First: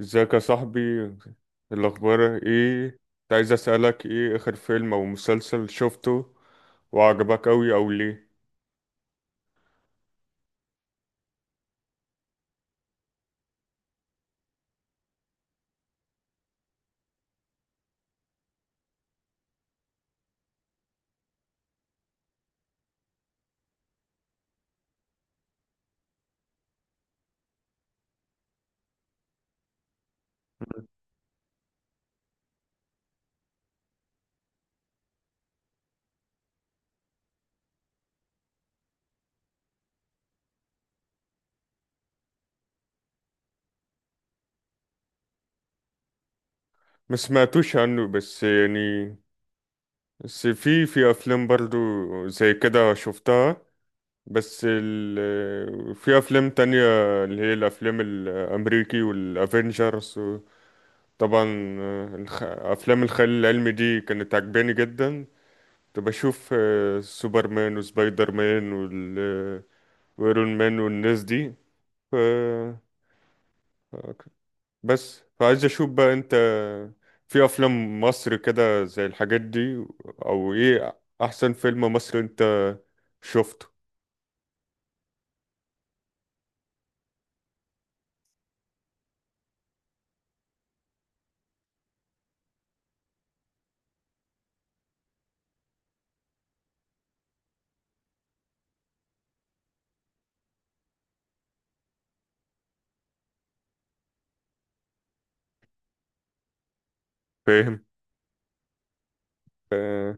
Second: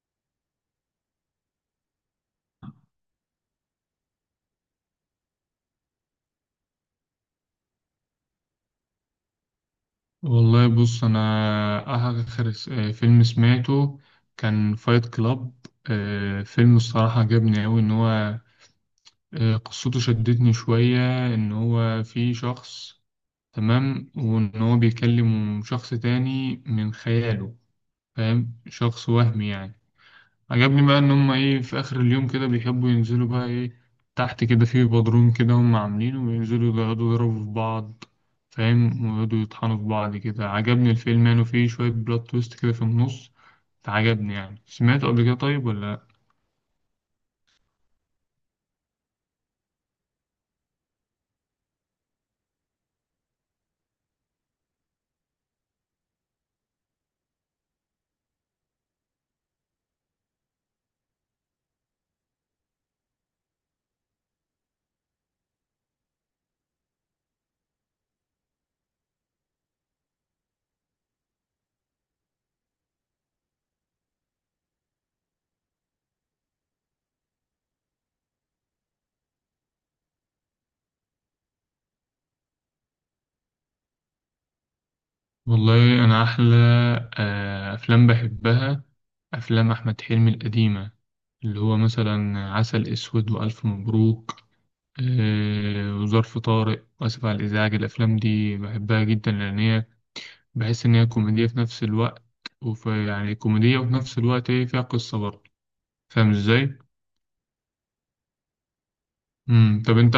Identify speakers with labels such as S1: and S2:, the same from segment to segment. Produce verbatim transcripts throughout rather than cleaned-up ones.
S1: ازيك يا صاحبي؟ الاخبار ايه؟ كنت عايز اسالك، ايه اخر فيلم او مسلسل شفته وعجبك اوي؟ او ليه
S2: والله بص انا اخر س- آه، فيلم سمعته كان فايت كلاب. آه، فيلم الصراحة عجبني أوي ان هو، آه، قصته شدتني شوية. ان هو في شخص، تمام، وان هو بيكلم شخص تاني من خياله، فاهم، شخص وهمي يعني. عجبني بقى ان هم ايه، في اخر اليوم كده بيحبوا ينزلوا بقى ايه تحت كده في بدروم كده هم عاملينه، وينزلوا يقعدوا يضربوا في بعض، فاهم، ويقعدوا يطحنوا في بعض كده. عجبني الفيلم يعني، وفيه شوية بلوت تويست كده في النص، فعجبني يعني. سمعته قبل كده طيب ولا لأ؟
S1: ما سمعتوش عنه؟ بس يعني بس في في افلام برضو زي كده شفتها. بس ال... في افلام تانية اللي هي الافلام الامريكي والافينجرز. طبعا الخ... افلام الخيال العلمي دي كانت عجباني جدا. كنت بشوف آه، سوبرمان وسبايدر مان وايرون مان والناس دي. ف... بس فعايز اشوف بقى انت في افلام مصر كده زي الحاجات دي، او ايه احسن فيلم مصري انت شفته؟
S2: والله انا احلى آه، افلام بحبها افلام احمد حلمي القديمة، اللي هو مثلا عسل اسود والف مبروك، آه، وظرف طارق واسف على الازعاج. الافلام دي بحبها جدا لان هي، بحيث إن هي كوميدية في نفس الوقت، وفي يعني كوميدية وفي نفس الوقت إيه، فيها قصة برضه. فاهم إزاي؟
S1: فاهم. ف...
S2: مم. طب أنت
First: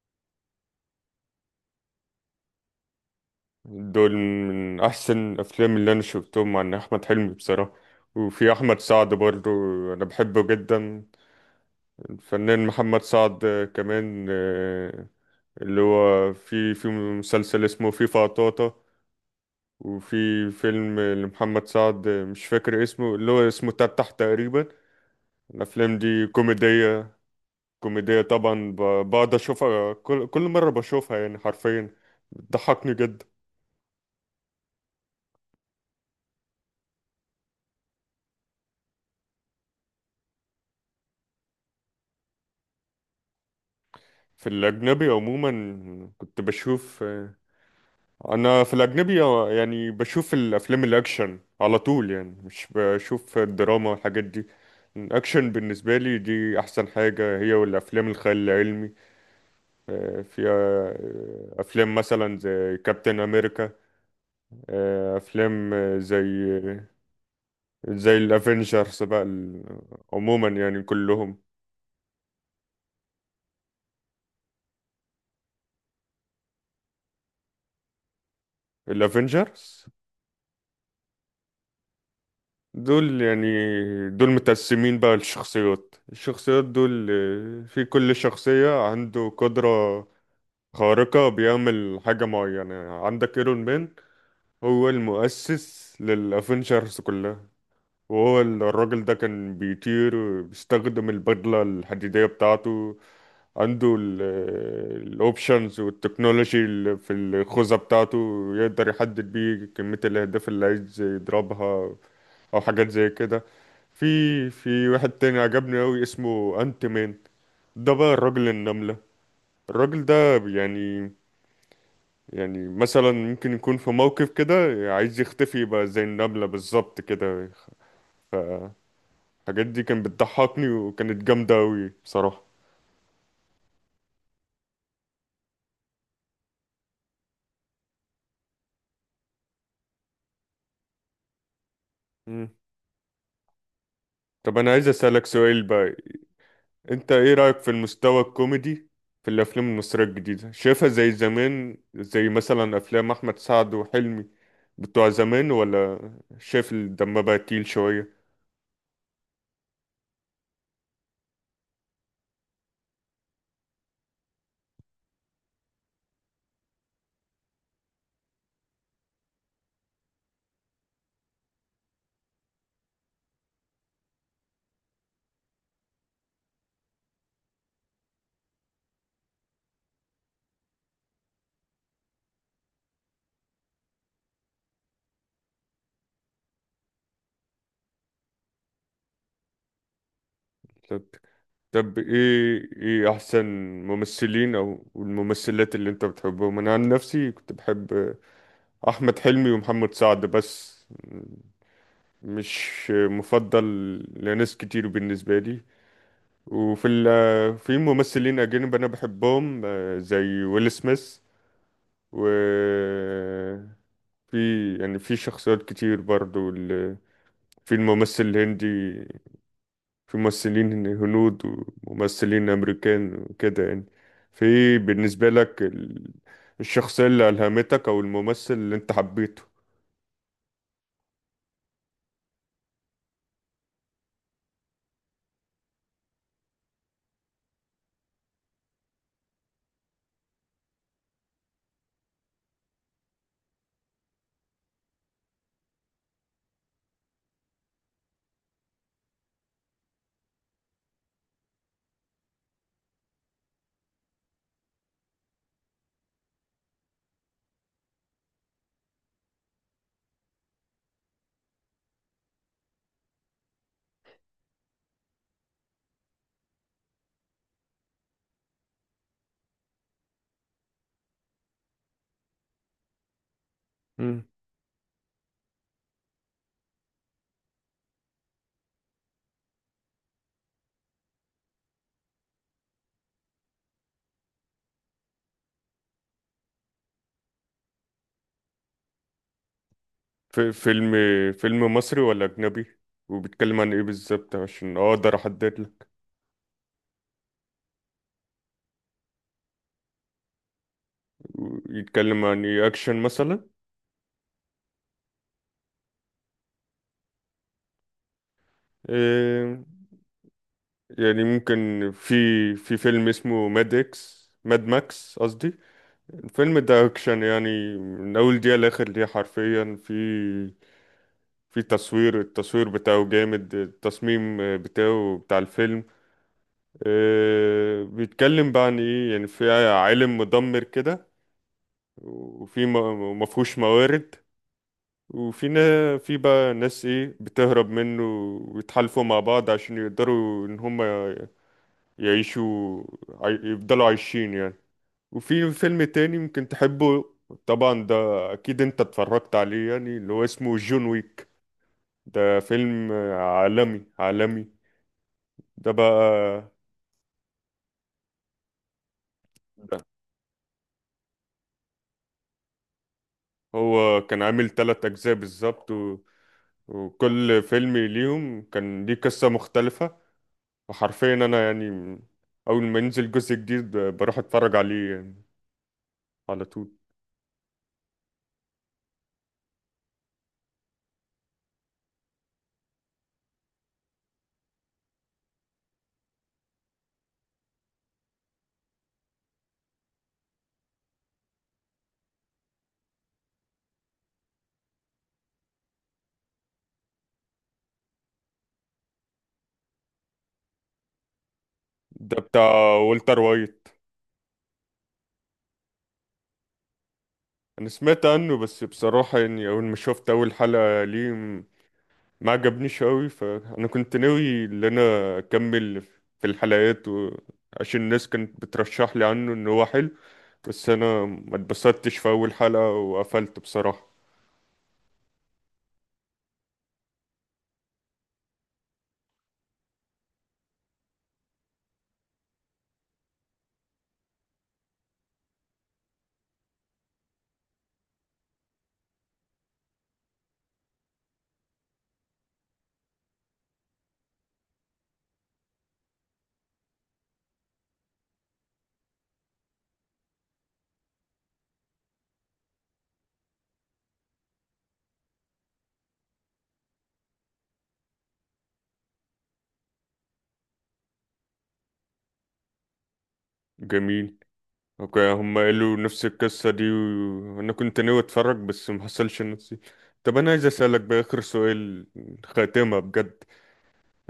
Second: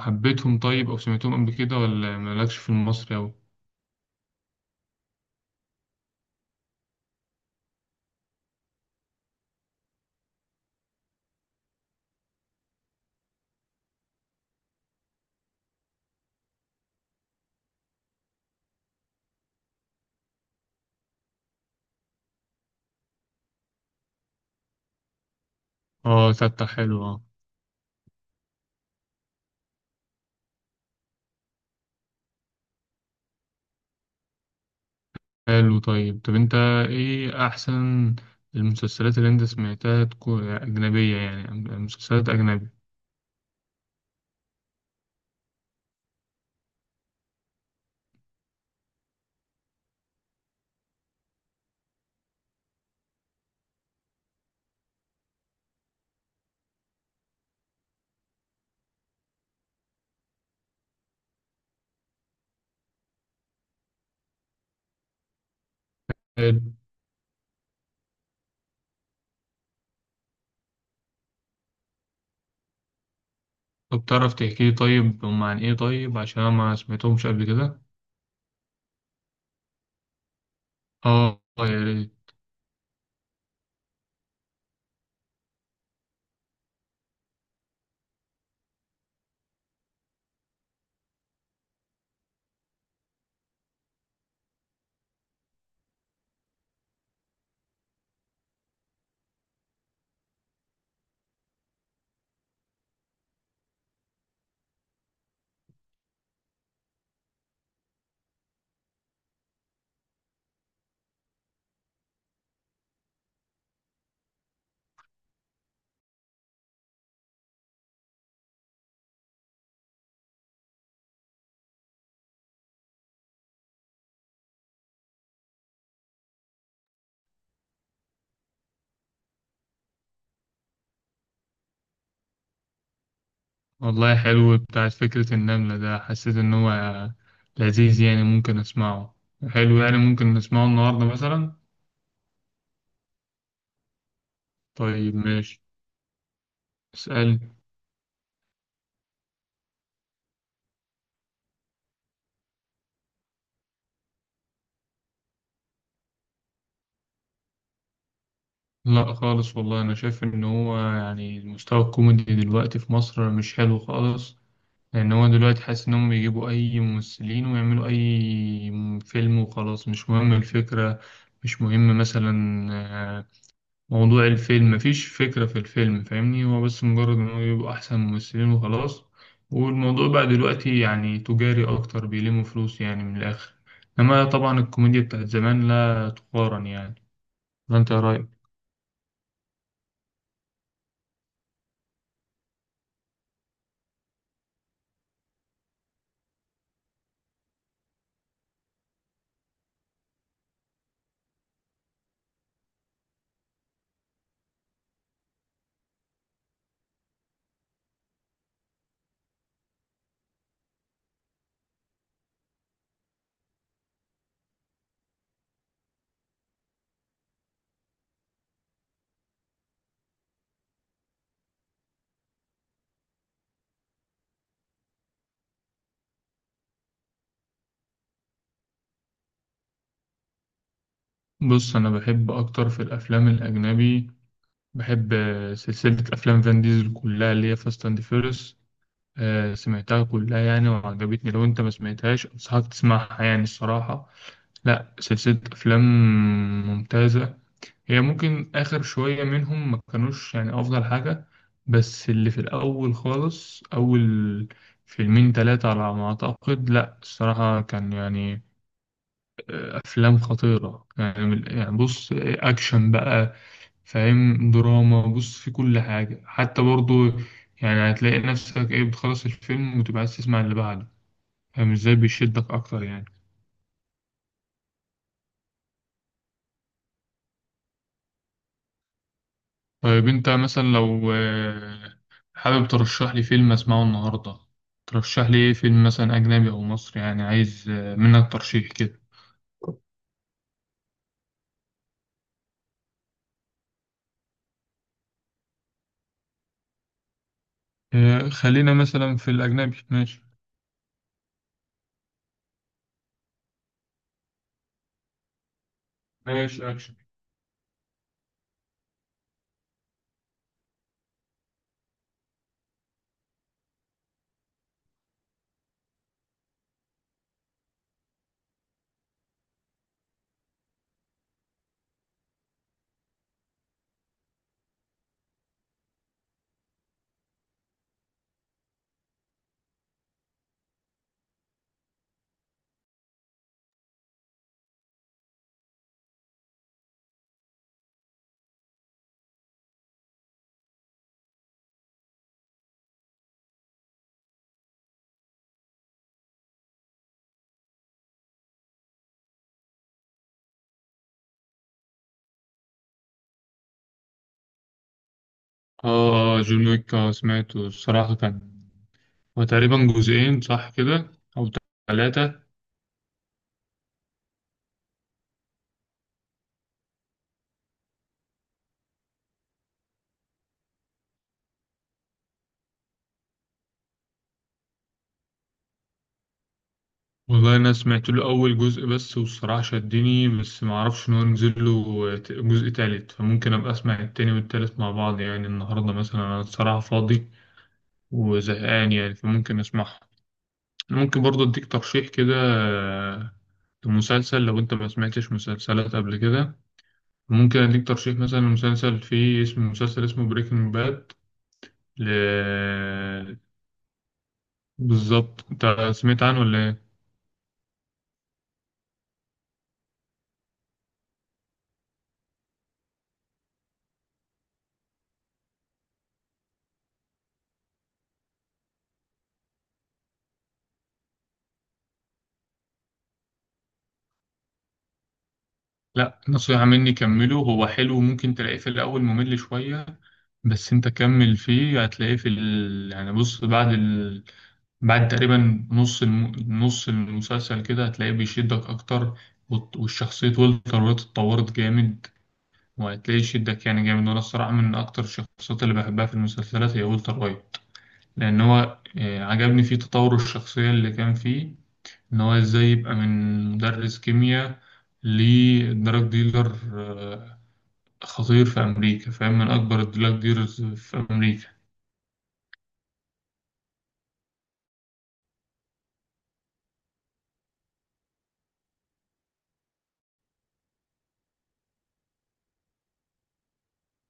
S2: حبيتهم طيب أو سمعتهم قبل كده ولا مالكش في المصري أوي؟
S1: دول من احسن الافلام اللي انا شفتهم عن احمد حلمي بصراحة. وفي احمد سعد برضو، انا بحبه جدا. الفنان محمد سعد كمان، آه، اللي هو في في مسلسل اسمه فيفا طاطا. وفي فيلم لمحمد سعد مش فاكر اسمه، اللي هو اسمه تفتح تقريبا. الأفلام دي
S2: آه، ستة حلو،
S1: كوميدية،
S2: آه
S1: كوميدية طبعا. ب- بقعد أشوفها كل, كل مرة بشوفها يعني حرفيا بتضحكني جدا.
S2: حلو. طيب طب أنت إيه أحسن المسلسلات اللي أنت سمعتها، تكون أجنبية يعني، مسلسلات أجنبي.
S1: في الأجنبي عموما كنت بشوف، أنا في الأجنبي يعني بشوف الأفلام الأكشن على طول، يعني مش بشوف الدراما والحاجات دي. الأكشن بالنسبة لي دي أحسن حاجة، هي والأفلام الخيال العلمي. في آه، افلام مثلا زي كابتن امريكا، افلام آه، زي
S2: حلو.
S1: زي الافينجرز بقى ال- عموما يعني كلهم.
S2: طب تعرف تحكي لي طيب هم عن إيه، طيب عشان أنا ما سمعتهمش قبل كده؟
S1: الافينجرز
S2: آه يا ريت.
S1: دول يعني، دول متقسمين بقى. الشخصيات، الشخصيات دول، آه، في كل شخصية عنده قدرة خارقة، بيعمل حاجة معينة. عندك ايرون مان، هو المؤسس للافينجرز كلها، وهو ال- الراجل ده كان بيطير، بيستخدم البدلة الحديدية بتاعته، عنده الاوبشنز والتكنولوجي اللي في الخوذة بتاعته، يقدر يحدد بيه كمية الأهداف اللي عايز يضربها، أو حاجات زي كده. في في واحد تاني عجبني أوي اسمه أنت مان. ده بقى الراجل النملة. الراجل ده يعني، يعني مثلا ممكن يكون في موقف كده عايز يختفي، يبقى زي النملة بالظبط كده. الحاجات دي كانت بتضحكني وكانت جامدة أوي بصراحة.
S2: والله حلو بتاع فكرة النملة ده، حسيت إن هو لذيذ يعني، ممكن أسمعه، حلو يعني، ممكن نسمعه النهاردة مثلا.
S1: مم. طب أنا عايز
S2: طيب
S1: أسألك سؤال
S2: ماشي،
S1: بقى، أنت إيه
S2: اسأل.
S1: رأيك في المستوى الكوميدي في الأفلام المصرية الجديدة؟ شايفها زي زمان، زي مثلا أفلام أحمد سعد وحلمي بتوع زمان، ولا شايف الدم بقى تقيل شوية؟
S2: لا خالص، والله أنا شايف إن هو يعني المستوى الكوميدي دلوقتي في مصر مش حلو خالص. لأن هو دلوقتي حاسس إنهم بيجيبوا أي ممثلين ويعملوا أي فيلم وخلاص، مش مهم الفكرة، مش مهم مثلا موضوع الفيلم، مفيش فكرة في الفيلم، فاهمني، هو بس مجرد إن هو يبقى أحسن ممثلين وخلاص. والموضوع بقى دلوقتي يعني تجاري أكتر، بيلموا فلوس يعني من الآخر. إنما طبعا الكوميديا بتاعت زمان لا تقارن يعني. ولا أنت إيه رأيك؟
S1: طب طب، إيه إيه أحسن ممثلين أو الممثلات اللي أنت بتحبهم؟ أنا عن نفسي كنت بحب أحمد حلمي ومحمد سعد بس، مش مفضل لناس كتير بالنسبة لي. وفي ال في ممثلين أجانب أنا بحبهم، آه، زي ويل سميث، و في يعني في شخصيات كتير برضو ال- في الممثل الهندي، في ممثلين هنود وممثلين أمريكان وكده يعني. في بالنسبة لك ال- الشخصية اللي ألهمتك أو الممثل اللي أنت حبيته؟
S2: بص أنا بحب أكتر في الأفلام الأجنبي، بحب آه، سلسلة أفلام فان ديزل كلها اللي هي فاست أند فيرس. سمعتها كلها يعني، وعجبتني. لو أنت ما سمعتهاش أنصحك تسمعها يعني الصراحة، لا سلسلة أفلام ممتازة. هي ممكن آخر شوية منهم ما كانوش يعني أفضل حاجة، بس اللي في الأول خالص، أول فيلمين تلاتة على ما أعتقد، لأ الصراحة كان يعني أفلام خطيرة يعني. من- يعني بص أكشن بقى، فاهم، دراما، بص في كل حاجة حتى برضو. يعني هتلاقي نفسك إيه، بتخلص الفيلم وتبقى عايز تسمع اللي بعده. فاهم إزاي، بيشدك أكتر يعني. طيب انت مثلا لو آه، حابب ترشح لي فيلم اسمعه النهارده، ترشح لي ايه؟ فيلم مثلا اجنبي او مصري، يعني عايز آه، منك ترشيح كده.
S1: في فيلم، فيلم مصري ولا أجنبي؟ وبيتكلم عن إيه بالظبط عشان أقدر أحدد لك؟
S2: آه، خلينا مثلا في الاجنبي، ماشي؟
S1: يتكلم عن إيه، أكشن مثلا؟
S2: ماشي اكشن.
S1: إيه يعني، ممكن في في فيلم اسمه ماد إكس، ماد ماكس قصدي. الفيلم ده أكشن يعني من أول دقيقة لآخر دقيقة حرفيا. في في تصوير، التصوير بتاعه جامد، التصميم بتاعه بتاع الفيلم إيه. بيتكلم بقى عن إيه يعني، في عالم مدمر كده وفي م- مفهوش موارد، وفي نا- في بقى ناس ايه بتهرب منه، ويتحالفوا مع بعض عشان يقدروا ان هم يعيشوا، عاي- يفضلوا عايشين يعني. وفي فيلم تاني ممكن تحبه، طبعا ده اكيد انت اتفرجت عليه، يعني اللي هو اسمه جون ويك. ده فيلم عالمي، عالمي ده
S2: اه،
S1: بقى.
S2: جون ويك، آه، سمعته الصراحه، كان هو
S1: ده
S2: تقريبا جزئين صح كده او ثلاثه.
S1: هو كان عامل تلات اجزاء بالظبط و... وكل فيلم ليهم كان ليه قصة مختلفة. وحرفيا انا يعني اول ما ينزل جزء جديد ب- بروح اتفرج عليه يعني على طول.
S2: والله انا سمعت له اول جزء بس، والصراحه شدني، بس ما اعرفش ان هو نزل له ت- جزء تالت. فممكن ابقى اسمع التاني والتالت مع بعض يعني النهارده مثلا، انا الصراحه فاضي وزهقان يعني، فممكن اسمعها. ممكن برضو اديك ترشيح كده آه، لمسلسل، لو انت ما سمعتش مسلسلات قبل كده، ممكن اديك ترشيح مثلا لمسلسل فيه اسم، مسلسل اسمه بريكنج باد، ل...
S1: ده بتاع والتر وايت.
S2: بالظبط. انت سمعت عنه ولا ايه؟
S1: انا سمعت عنه، بس بصراحة يعني اول ما شفت اول حلقة ليه م- ما عجبنيش قوي، فانا كنت ناوي ان انا اكمل في الحلقات و... عشان الناس كانت بترشح لي عنه ان هو حلو، بس انا ما اتبسطتش في اول حلقة وقفلت بصراحة.
S2: لا، نصيحة مني كمله، هو حلو، ممكن تلاقيه في الاول ممل شوية، بس انت كمل فيه، هتلاقيه في ال... يعني بص بعد بعد تقريبا نص الم... نص المسلسل كده هتلاقيه بيشدك أكتر. وت- والشخصية والتر وايت اتطورت جامد، وهتلاقيه يشدك يعني جامد. وأنا الصراحة من أكتر الشخصيات اللي بحبها في المسلسلات هي والتر وايت، لأن هو آه، عجبني فيه تطور الشخصية اللي كان فيه. إن هو إزاي يبقى من مدرس كيمياء لدراج ديلر آه، خطير في أمريكا، فاهم، من أكبر الدراج ديلرز في أمريكا.
S1: جميل. اوكي، هم قالوا نفس القصة دي وانا كنت ناوي اتفرج بس محصلش نفسي. طب انا عايز اسألك بقى اخر سؤال، خاتمة بجد،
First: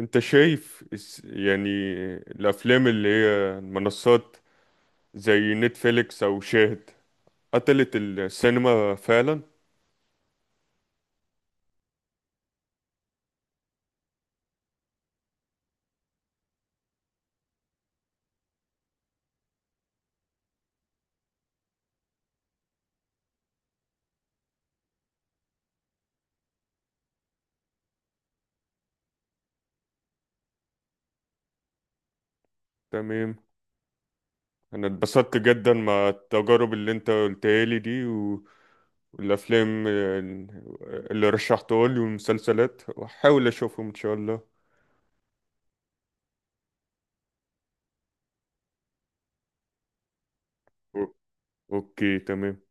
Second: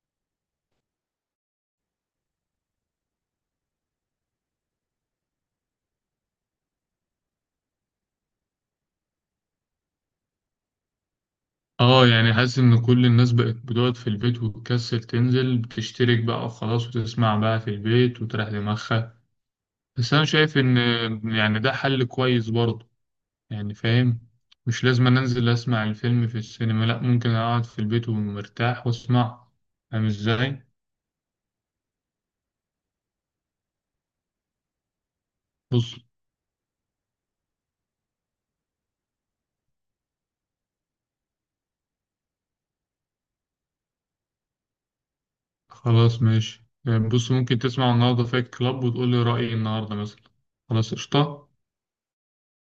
S1: انت شايف اس- يعني الافلام اللي هي منصات زي نتفليكس او شاهد قتلت السينما فعلا؟
S2: اه يعني حاسس ان كل الناس بقت بتقعد في البيت وتكسل تنزل، بتشترك بقى وخلاص وتسمع بقى في البيت وتريح دماغها. بس انا شايف ان يعني ده حل كويس برضه يعني. فاهم، مش لازم أنا انزل اسمع الفيلم في السينما، لا، ممكن اقعد في البيت ومرتاح واسمع. فاهم ازاي؟
S1: تمام. انا اتبسطت جدا
S2: بص،
S1: مع التجارب اللي انت قلتها لي دي، و... والافلام اللي رشحتها لي والمسلسلات، واحاول اشوفهم ان شاء الله.
S2: خلاص ماشي يعني، بص ممكن تسمع النهارده فايت كلاب وتقول لي رأيي النهارده مثلا. خلاص
S1: أو-
S2: قشطة.
S1: اوكي تمام.